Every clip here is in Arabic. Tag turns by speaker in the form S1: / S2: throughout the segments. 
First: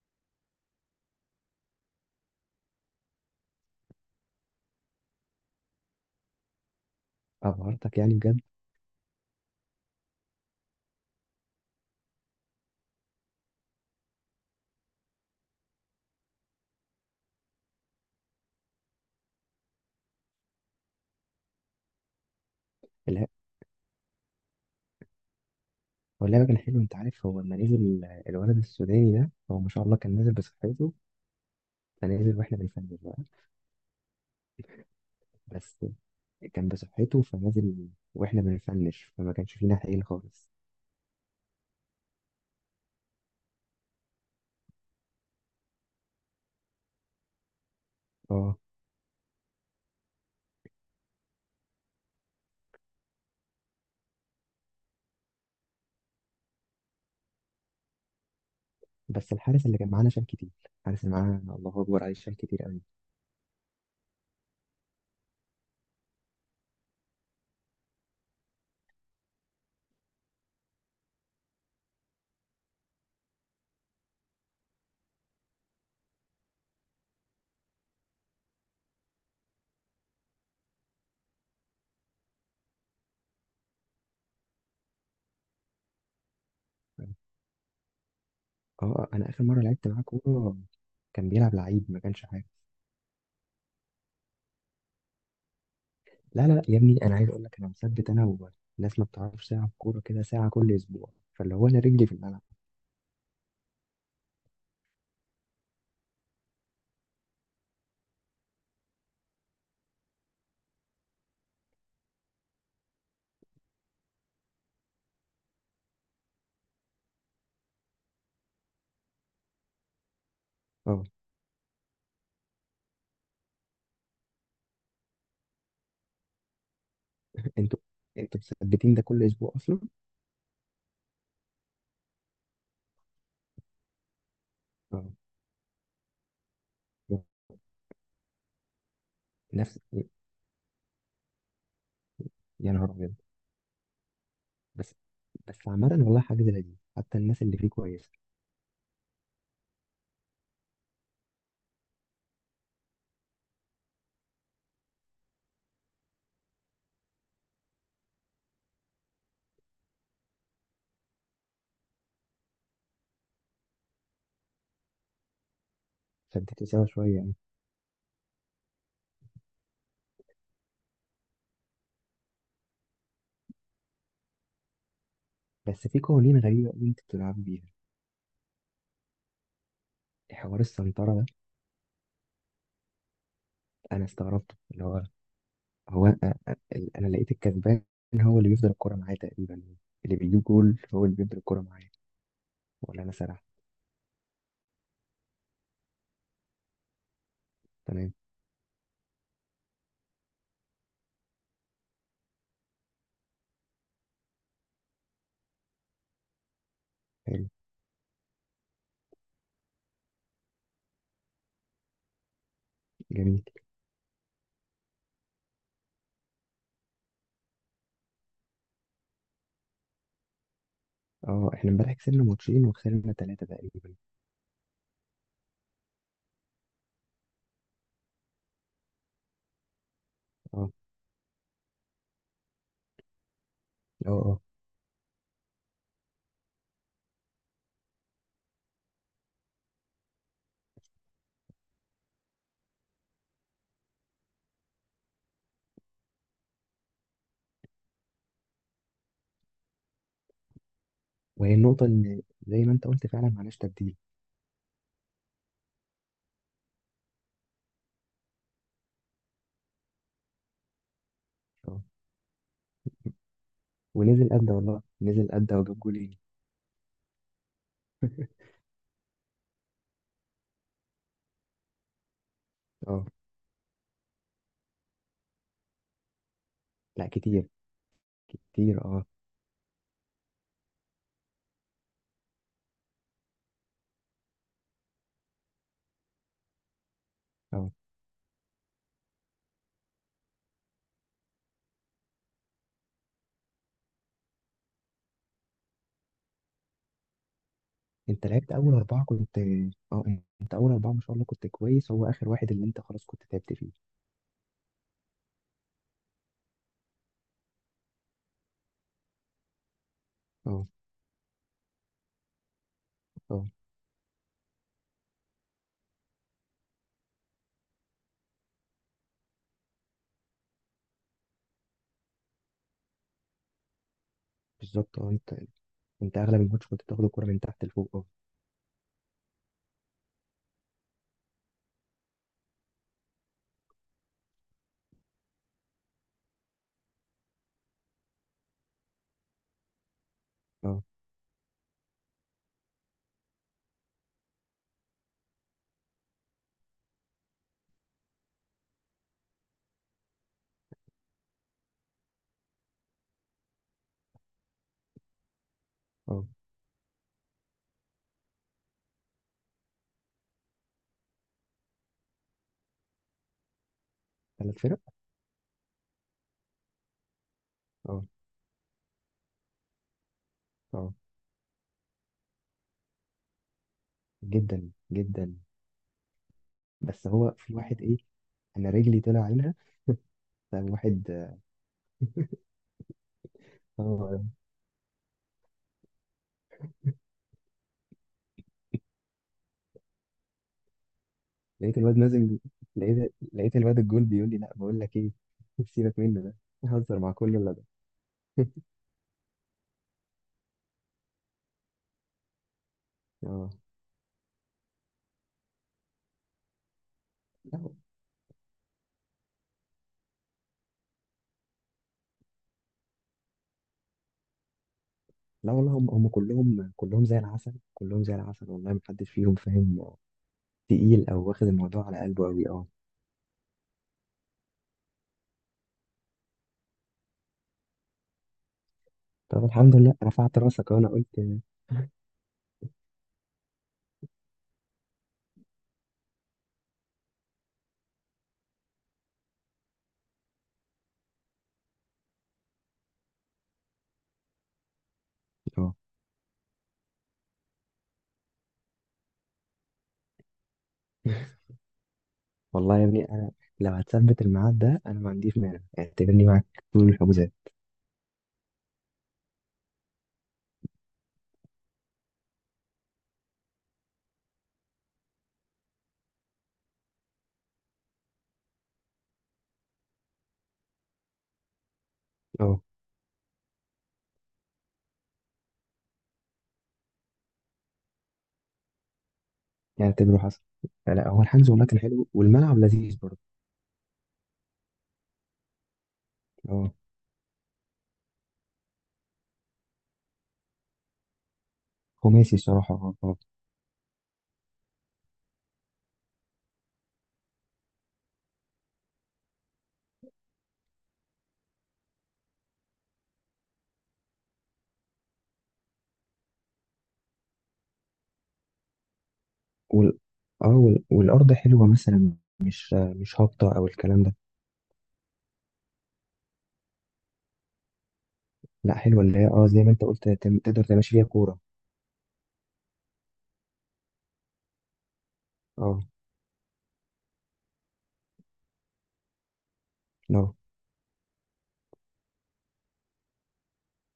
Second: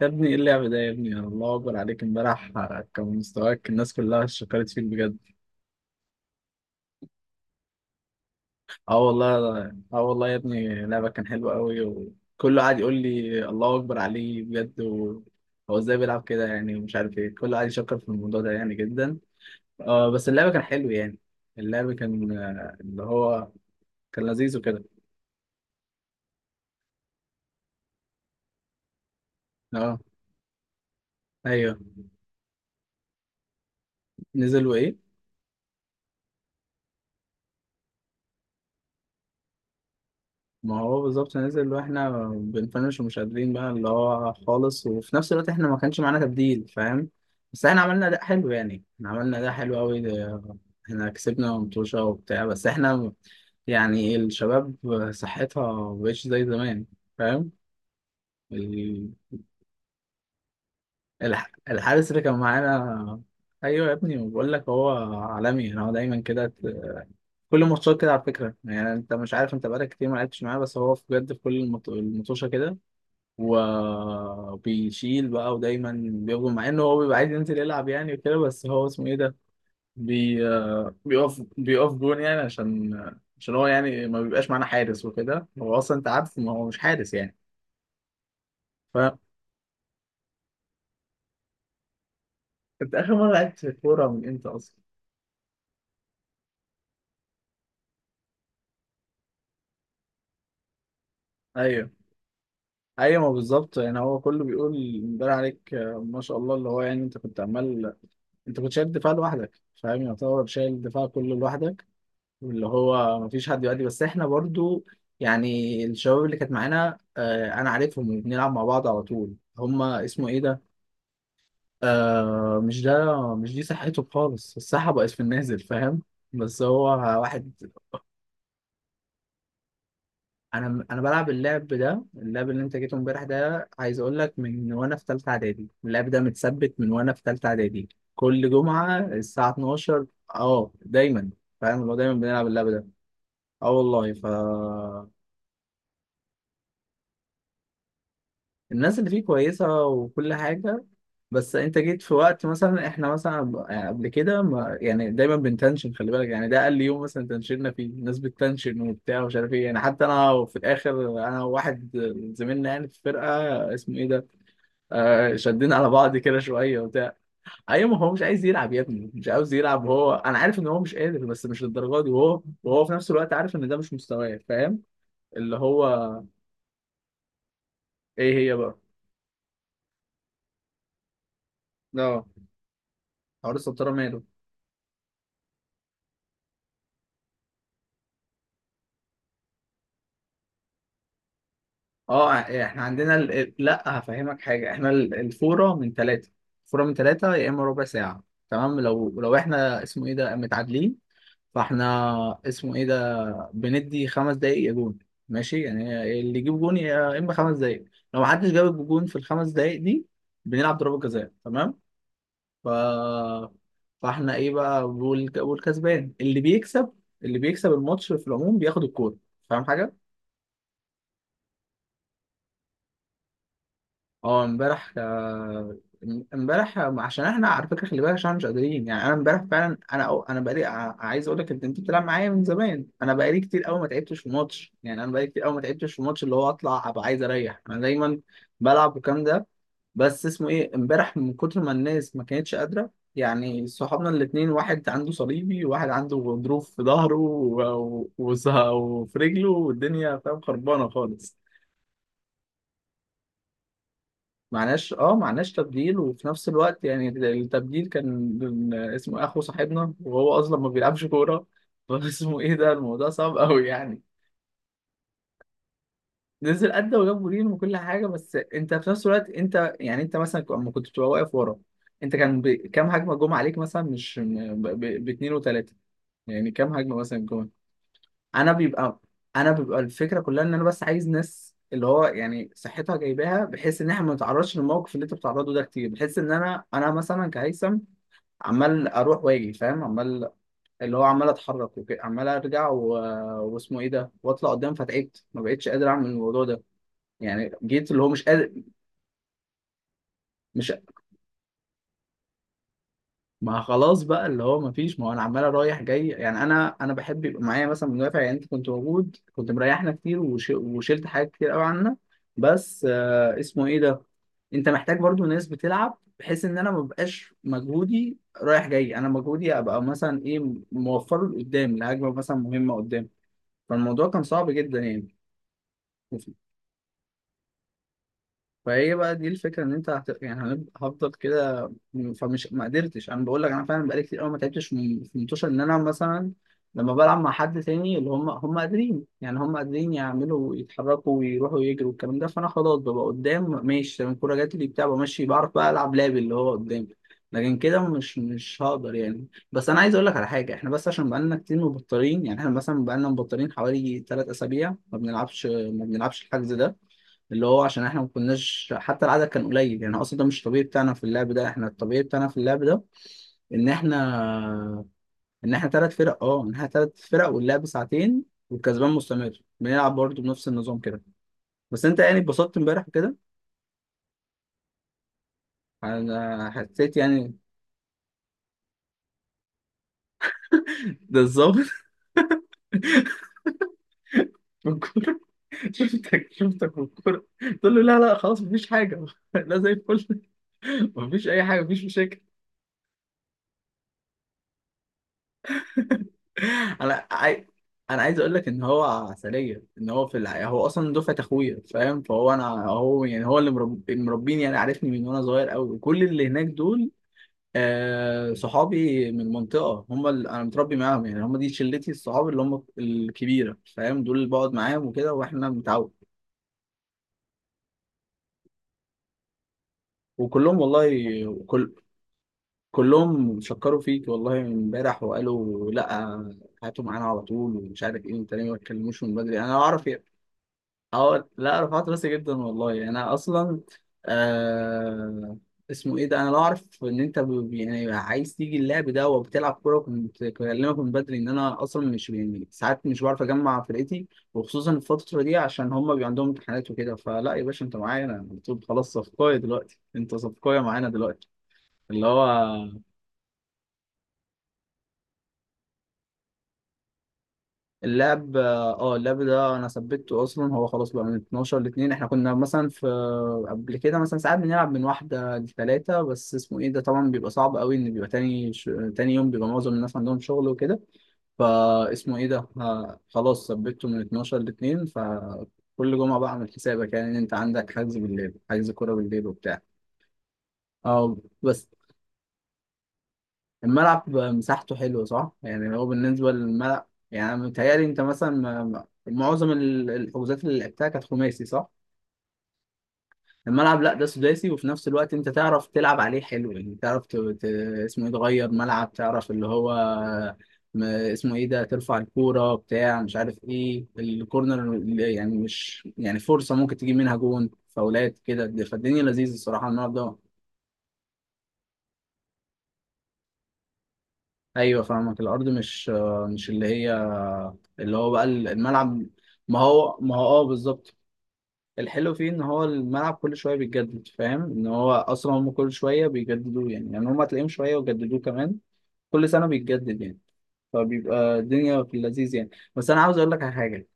S1: يا ابني، ايه اللعب ده؟ يا ابني الله اكبر عليك. امبارح كان مستواك، الناس كلها شكرت فيك بجد.
S2: أبهرتك يعني بجد.
S1: اه والله. اه والله يا ابني، لعبك كان حلو قوي وكله قاعد يقول لي الله اكبر عليه بجد هو ازاي بيلعب كده يعني، ومش عارف ايه، كله قاعد يشكر في الموضوع ده يعني جدا. اه بس اللعب كان حلو يعني. اللعب كان اللي
S2: لا،
S1: هو كان لذيذ وكده.
S2: هو اللعبة كان حلو. أنت عارف، هو لما نزل الولد السوداني ده، هو ما شاء الله
S1: اه.
S2: كان نازل بصحته،
S1: ايوه.
S2: فنازل وإحنا بنفنش بقى.
S1: نزل وايه؟
S2: بس كان بصحته فنازل وإحنا بنفنش، فما كانش فينا حيل خالص.
S1: ما هو بالظبط نزل واحنا بنفنش ومش قادرين بقى اللي هو خالص، وفي نفس الوقت احنا ما كانش معانا تبديل، فاهم؟ بس احنا عملنا اداء حلو،
S2: أه.
S1: يعني احنا عملنا اداء حلو قوي. احنا كسبنا متوشة وبتاع، بس احنا يعني الشباب صحتها مبقتش زي زمان، فاهم؟ ال-
S2: بس الحارس اللي كان معانا شال كتير. الحارس اللي معانا الله أكبر
S1: الحارس
S2: عليه
S1: اللي كان
S2: شال كتير أوي.
S1: معانا. ايوه يا ابني، بقول لك هو عالمي انا، هو دايما كده، كل ماتشات كده على فكره، يعني انت مش عارف، انت بقالك كتير ما لعبتش معاه، بس هو بجد في كل المطوشه كده وبيشيل بقى، ودايما بيقف مع انه هو بيبقى عايز ينزل يلعب يعني وكده. بس هو اسمه ايه ده، بي آه، بيقف جون يعني، عشان هو يعني ما بيبقاش معانا حارس وكده، هو اصلا انت عارف ما هو مش
S2: أه.
S1: حارس يعني. فانت،
S2: أنا آخر مرة لعبت معاه كورة كان بيلعب لعيب، ما كانش حاجة.
S1: اخر مره لعبت في الكوره من امتى اصلا؟
S2: لا لا لا يا ابني، أنا عايز أقول لك، أنا مثبت أنا والناس ما بتعرفش تلعب كورة كده ساعة كل أسبوع. فاللي هو أنا
S1: ايوه.
S2: رجلي في الملعب.
S1: ايوه، ما بالظبط يعني هو كله بيقول، امبارح عليك ما شاء الله، اللي هو يعني انت كنت عمال، انت كنت شايل الدفاع لوحدك، فاهم؟ يعتبر شايل الدفاع كله لوحدك، اللي هو مفيش حد يؤدي، بس احنا برضو يعني الشباب اللي كانت معانا، انا عارفهم بنلعب مع بعض على طول، هما اسمه ايه ده،
S2: أه.
S1: مش ده، مش دي صحته خالص، الصحة بقت في النازل، فاهم؟ بس هو واحد.
S2: انتوا انتوا مثبتين ده كل اسبوع اصلا.
S1: انا بلعب اللعب ده، اللعب اللي انت جيته امبارح ده، عايز اقول لك من وانا في
S2: اه.
S1: ثالثة اعدادي، اللعب ده متثبت من وانا في ثالثة اعدادي، كل جمعة الساعة
S2: نفس.
S1: 12. اه دايما، فاهم؟ اللي هو دايما بنلعب اللعب
S2: يا
S1: ده.
S2: نهار ابيض.
S1: اه والله،
S2: بس بس عامة والله حاجة لذيذة، حتى الناس اللي فيه كويسة.
S1: الناس اللي فيه كويسة وكل حاجة. بس انت جيت في وقت، مثلا احنا مثلا قبل كده، ما يعني دايما بنتنشن، خلي بالك يعني، ده اقل يوم مثلا تنشننا فيه، الناس بتتنشن وبتاع ومش عارف ايه يعني. حتى انا في الاخر، انا وواحد زميلنا يعني في الفرقة، اسمه ايه ده، شدينا على بعض كده
S2: شدتوا
S1: شوية
S2: سوا شوية
S1: وبتاع.
S2: يعني.
S1: ايوه، ما هو مش عايز يلعب يا ابني، مش عاوز يلعب هو، انا عارف ان هو مش قادر بس مش للدرجة دي، وهو في نفس الوقت عارف ان ده مش مستواه، فاهم؟ اللي
S2: بس في
S1: هو،
S2: قوانين غريبة قوي انتوا بتلعبوا بيها.
S1: ايه هي بقى؟
S2: حوار السنطرة ده،
S1: اه، حوار السبترة
S2: انا
S1: ماله؟
S2: استغربته. اللي هو هو، انا لقيت الكسبان هو اللي بيفضل الكرة معايا تقريبا. اللي بيجيب جول هو اللي بيفضل الكرة معايا.
S1: اه، احنا
S2: ولا انا
S1: عندنا
S2: سرح.
S1: لا هفهمك حاجه، احنا الفوره من ثلاثه، الفوره من ثلاثه يا اما ربع
S2: تمام.
S1: ساعه. تمام، لو احنا اسمه ايه ده متعادلين، فاحنا اسمه ايه ده بندي خمس دقايق يا جون، ماشي؟ يعني اللي يجيب جون يا اما
S2: حلو.
S1: خمس دقايق، لو محدش جاب جون في الخمس دقايق دي بنلعب ضربه جزاء، تمام؟ ف
S2: جميل.
S1: فاحنا ايه بقى، والكسبان اللي بيكسب، اللي بيكسب الماتش في العموم بياخد الكوره، فاهم حاجه؟
S2: اه احنا امبارح كسبنا ماتشين وخسرنا ثلاثة تقريبا.
S1: اه امبارح. امبارح عشان احنا على فكره، خلي بالك عشان احنا مش قادرين يعني، انا امبارح فعلا انا انا بقالي،
S2: اه
S1: عايز اقول لك، انت بتلعب معايا من زمان، انا بقالي كتير قوي ما
S2: اه
S1: تعبتش في
S2: اه.
S1: ماتش، يعني انا بقالي كتير قوي ما تعبتش في ماتش، اللي هو اطلع ابقى عايز اريح، انا دايما بلعب والكلام ده. بس اسمه ايه، امبارح من كتر ما الناس ما كانتش قادره، يعني صحابنا الاثنين، واحد عنده صليبي، وواحد عنده غضروف في ظهره وفي رجله، والدنيا فاهم خربانه خالص.
S2: وهي النقطة ان زي ما انت قلت فعلا معناش تبديل.
S1: معناش، معناش تبديل، وفي نفس الوقت يعني التبديل كان اسمه إيه، اخو صاحبنا وهو اصلا ما بيلعبش كوره
S2: اه.
S1: فاسمه ايه ده، الموضوع صعب قوي يعني.
S2: ونزل قد والله، نزل قد وجاب جولين.
S1: نزل ادى وجاب جولين وكل حاجه، بس انت في نفس الوقت انت يعني، انت مثلا لما كنت بتبقى واقف ورا، انت كان كام
S2: اه.
S1: هجمه جم عليك مثلا؟ مش باتنين وتلاته، يعني كام هجمه
S2: لا
S1: مثلا
S2: كتير.
S1: جم؟ انا
S2: كتير
S1: بيبقى
S2: اه.
S1: انا بيبقى الفكره كلها ان انا بس عايز ناس اللي هو يعني صحتها جايباها، بحيث ان احنا ما نتعرضش للموقف اللي انت بتعرضه ده كتير، بحيث ان انا مثلا
S2: اه.
S1: كهيثم عمال اروح واجي، فاهم؟ عمال، اللي هو عمال اتحرك وكده، عمال ارجع واسمه ايه ده، واطلع قدام، فتعبت، ما بقتش قادر اعمل الموضوع ده، يعني جيت اللي هو مش
S2: انت
S1: قادر.
S2: لعبت اول اربعه كنت. اه. انت
S1: مش،
S2: اول اربعه ما شاء الله كنت كويس، هو اخر واحد اللي انت خلاص كنت تعبت
S1: ما
S2: فيه.
S1: خلاص بقى اللي هو ما فيش، ما هو انا عمال رايح جاي يعني، انا بحب يبقى معايا مثلا مدافع، يعني انت كنت موجود، كنت مريحنا كتير،
S2: اه
S1: وشلت حاجات كتير قوي عنا، بس
S2: اه.
S1: اسمه ايه ده، انت محتاج برضو ناس بتلعب، بحيث ان انا ما بقاش مجهودي رايح جاي، انا مجهودي ابقى مثلا ايه، موفره لقدام لهجمه مثلا مهمه قدام، فالموضوع كان صعب جدا
S2: بالظبط اه.
S1: يعني.
S2: انت اغلب الماتش كنت بتاخد الكرة من تحت لفوق. اه.
S1: فهي بقى دي الفكره، ان انت يعني هفضل كده. فمش، ما قدرتش، انا بقول لك انا فعلا بقالي كتير قوي ما تعبتش في منتوشه، ان انا مثلا لما بلعب مع حد تاني، اللي هم قادرين يعني، هم قادرين يعملوا،
S2: اه
S1: يتحركوا ويروحوا يجروا والكلام ده، فانا خلاص ببقى قدام، ماشي تمام، الكوره جات لي بتاع، بمشي، بعرف بقى العب لعب اللي هو قدامي، لكن كده مش هقدر يعني. بس انا عايز اقول لك على حاجه، احنا بس عشان بقالنا كتير مبطلين يعني، احنا مثلا بقالنا مبطلين حوالي 3 اسابيع ما بنلعبش،
S2: اه.
S1: الحجز ده اللي هو، عشان احنا ما كناش، حتى العدد كان قليل يعني، اصلا ده مش الطبيعي بتاعنا في اللعب ده، احنا الطبيعي بتاعنا في اللعب ده ان احنا،
S2: ثلاث فرق.
S1: ثلاث فرق، اه، ان احنا ثلاث فرق واللعب
S2: اه.
S1: ساعتين، والكسبان مستمر، بنلعب برضه بنفس النظام
S2: اه.
S1: كده. بس انت يعني اتبسطت امبارح كده.
S2: جدا جدا.
S1: انا حسيت
S2: بس هو
S1: يعني،
S2: في واحد، ايه، انا رجلي طلع عينها.
S1: ده
S2: فواحد،
S1: الظابط
S2: آه،
S1: بالكوره، شفتك شفتك بالكوره، تقول له لا لا خلاص مفيش حاجه لا زي الفل. مفيش اي حاجه،
S2: لقيت
S1: مفيش
S2: الواد
S1: مشاكل.
S2: نازل. لقيت لقيت الواد الجول بيقول لي لا، بقول لك ايه. سيبك منه ده، بيهزر
S1: انا
S2: مع كل
S1: عاي...
S2: اللي ده.
S1: انا عايز اقول لك ان هو عسليه، ان هو في الحقيقه هو اصلا دفعه اخويا، فاهم؟ فهو انا، هو يعني هو اللي
S2: اه.
S1: مربيني يعني، عارفني من وانا صغير قوي، وكل اللي هناك دول،
S2: لا
S1: صحابي من المنطقه، هم اللي انا متربي معاهم يعني، هم دي شلتي الصحاب اللي هم الكبيره، فاهم؟ دول اللي بقعد معاهم وكده، واحنا
S2: لا، والله هم
S1: متعود.
S2: هم كلهم كلهم زي العسل، كلهم زي العسل، والله ما حدش فيهم فاهم
S1: وكلهم
S2: تقيل او
S1: والله،
S2: واخد
S1: كل
S2: الموضوع على قلبه قوي. اه.
S1: كلهم شكروا فيك والله امبارح وقالوا لا، هاتوا معانا على طول، ومش عارف ايه، انت ليه ما تكلموش من بدري؟
S2: طب
S1: انا
S2: الحمد
S1: اعرف.
S2: لله رفعت راسك، وانا قلت
S1: اه لا، رفعت راسي جدا والله، انا اصلا آه اسمه ايه ده، انا لو اعرف ان انت يعني عايز تيجي اللعب ده وبتلعب كوره، كنت بكلمك من بدري، ان انا اصلا مش، يعني ساعات مش بعرف اجمع فرقتي، وخصوصا الفتره دي عشان
S2: اه
S1: هم بيبقى عندهم امتحانات وكده. فلا يا باشا، انت معايا انا على طول خلاص، صفقايه دلوقتي انت، صفقايه معانا دلوقتي. اللي
S2: والله
S1: هو
S2: يا ابني انا، لو هتثبت الميعاد ده انا ما عنديش مانع، اعتبرني معاك طول الحجوزات.
S1: اللاب ده انا ثبته اصلا، هو خلاص بقى من 12 ل 2، احنا كنا مثلا في، قبل كده مثلا ساعات بنلعب من واحده لثلاثه، بس اسمه ايه ده، طبعا بيبقى صعب قوي ان بيبقى تاني تاني يوم بيبقى معظم الناس عندهم شغل وكده. فاسمه ايه ده،
S2: اه.
S1: خلاص ثبته من 12 ل 2، فكل جمعه بقى اعمل حسابك، يعني ان انت عندك حجز بالليل، حجز كوره بالليل وبتاع.
S2: يعني اعتبره حصل. لا لا،
S1: اه
S2: هو الحجز والله
S1: بس
S2: كان حلو والملعب لذيذ برضه.
S1: الملعب مساحته حلوة، صح؟ يعني هو بالنسبة
S2: اه.
S1: للملعب، يعني أنا متهيألي أنت مثلا، معظم الحجوزات اللي لعبتها كانت خماسي، صح؟
S2: خماسي الصراحه اه.
S1: الملعب لا، ده سداسي، وفي نفس الوقت أنت تعرف تلعب عليه حلو يعني، تعرف اسمه إيه، تغير ملعب، تعرف اللي هو، اسمه إيه ده، ترفع الكورة بتاع، مش عارف إيه، الكورنر اللي يعني مش يعني فرصة ممكن تجيب منها جون، فاولات كده، فالدنيا لذيذة الصراحة الملعب
S2: وال...
S1: ده.
S2: اه، والارض حلوه مثلا، مش هابطه او الكلام ده.
S1: ايوه فاهمك، الارض مش، اللي هي، اللي هو بقى
S2: لا حلوه،
S1: الملعب.
S2: اللي هي اه
S1: ما
S2: زي ما انت
S1: هو،
S2: قلت،
S1: اه
S2: تقدر تمشي
S1: بالظبط.
S2: فيها كوره.
S1: الحلو فيه ان هو الملعب كل شويه بيتجدد، فاهم؟ ان هو اصلا هم كل
S2: اه.
S1: شويه بيجددوه يعني، هم هتلاقيهم شويه وجددوه كمان، كل سنه بيتجدد يعني،
S2: لا اه
S1: فبيبقى الدنيا في اللذيذ يعني. بس انا عاوز اقول لك على حاجه،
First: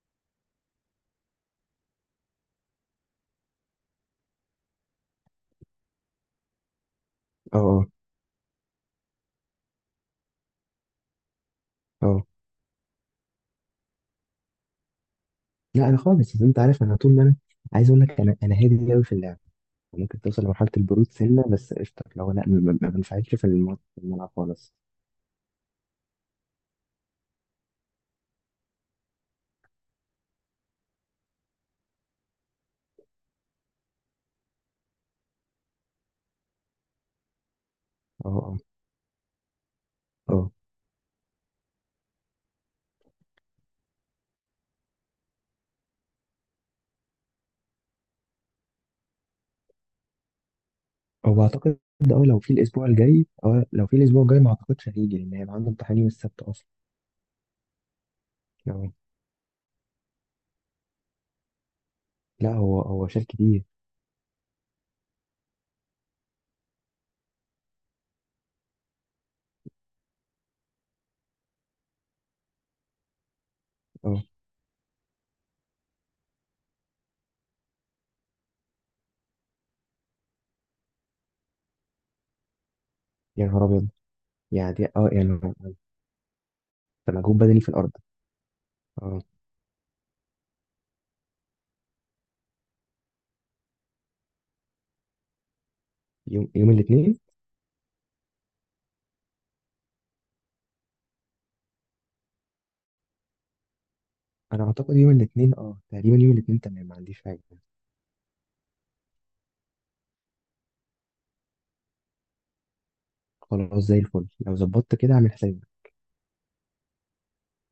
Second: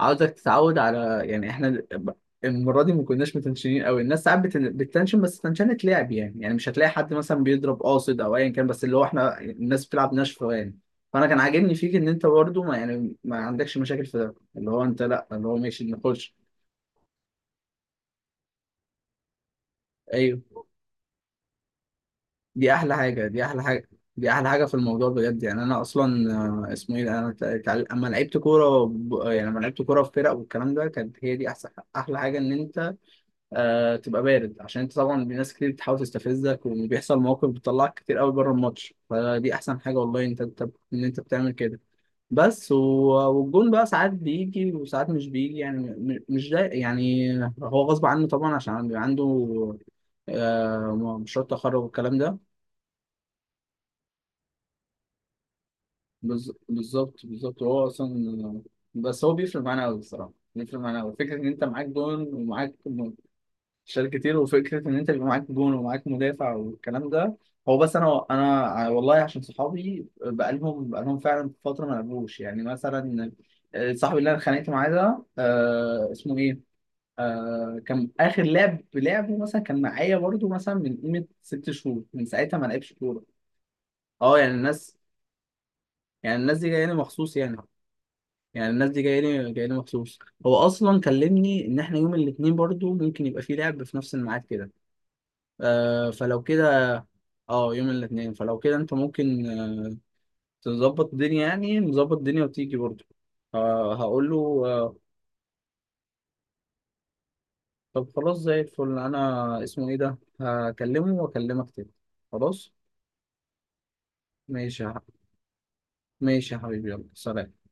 S1: عاوزك تتعود على يعني، احنا المره دي ما كناش متنشنين قوي، الناس ساعات بتتنشن، بس تنشنة لعب يعني، مش هتلاقي حد مثلا بيضرب
S2: اه
S1: قاصد او ايا كان، بس اللي هو احنا الناس بتلعب ناشفه يعني. فانا كان عاجبني فيك ان
S2: اه.
S1: انت برضه ما، يعني ما عندكش مشاكل في ده، اللي هو انت لا، اللي هو ماشي
S2: لا انا
S1: نخش.
S2: خالص، انت عارف انا طول ما انا عايز اقول لك، انا هادي قوي في اللعب. ممكن توصل
S1: ايوه،
S2: لمرحله البرود سنه، بس قشطه لو لا،
S1: دي
S2: ما
S1: احلى حاجه،
S2: بنفعلش
S1: دي
S2: في
S1: احلى حاجه،
S2: في
S1: دي
S2: الملعب
S1: احلى حاجه في
S2: خالص.
S1: الموضوع بجد يعني. انا اصلا اسمه ايه ده؟ انا اما لعبت كوره يعني لما لعبت كوره في فرق والكلام ده، كانت هي دي احسن، احلى حاجه ان انت تبقى بارد، عشان انت طبعا، ناس كتير بتحاول تستفزك، وبيحصل مواقف بتطلعك كتير
S2: اه
S1: قوي بره
S2: اه
S1: الماتش، فدي احسن حاجه والله انت،
S2: اه.
S1: ان انت بتعمل كده. بس والجون بقى ساعات بيجي وساعات مش بيجي يعني، مش ده يعني، هو غصب عنه طبعا عشان بيبقى عنده
S2: هو
S1: مشروع تخرج
S2: اعتقد،
S1: والكلام ده.
S2: لو في الاسبوع الجاي ما اعتقدش هيجي لان هيبقى عنده امتحان يوم السبت اصلا.
S1: بالظبط، بالظبط، هو اصلا،
S2: اه.
S1: بس هو بيفرق معانا قوي الصراحه، بيفرق معانا قوي فكره ان انت معاك جون
S2: لا
S1: ومعاك،
S2: هو شال كتير.
S1: شال كتير، وفكره ان انت بيبقى معاك جون ومعاك مدافع والكلام ده. هو بس، انا والله عشان صحابي بقالهم فعلا فتره ما لعبوش يعني، مثلا صاحبي
S2: اه.
S1: اللي انا اتخانقت معاه ده، اسمه ايه، كان اخر لعب لعبه مثلا، كان معايا برضو مثلا من قيمه ست شهور، من ساعتها ما لعبش كوره.
S2: يا نهار ابيض.
S1: اه يعني
S2: يعني دي
S1: الناس،
S2: اه يعني ده
S1: يعني الناس دي جايه لي مخصوص
S2: مجهود
S1: يعني،
S2: بدني في الارض.
S1: يعني الناس دي
S2: اه.
S1: جايه لي مخصوص. هو اصلا كلمني ان احنا يوم الاثنين برضو ممكن يبقى في لعب في نفس الميعاد كده، فلو
S2: يوم
S1: كده،
S2: الاثنين
S1: اه يوم الاثنين، فلو كده انت ممكن تظبط الدنيا يعني، نظبط الدنيا وتيجي برضه. هقول له.
S2: انا
S1: آه
S2: اعتقد. يوم الاثنين اه تقريبا، يوم الاثنين تمام، ما عنديش حاجه.
S1: طب خلاص زي الفل، انا اسمه ايه ده، هكلمه واكلمك تاني. خلاص.
S2: خلاص زي الفل، لو
S1: ماشي يا
S2: ظبطت كده
S1: ح-
S2: اعمل حسابي.
S1: ماشي يا حبيبي، يلا سلام.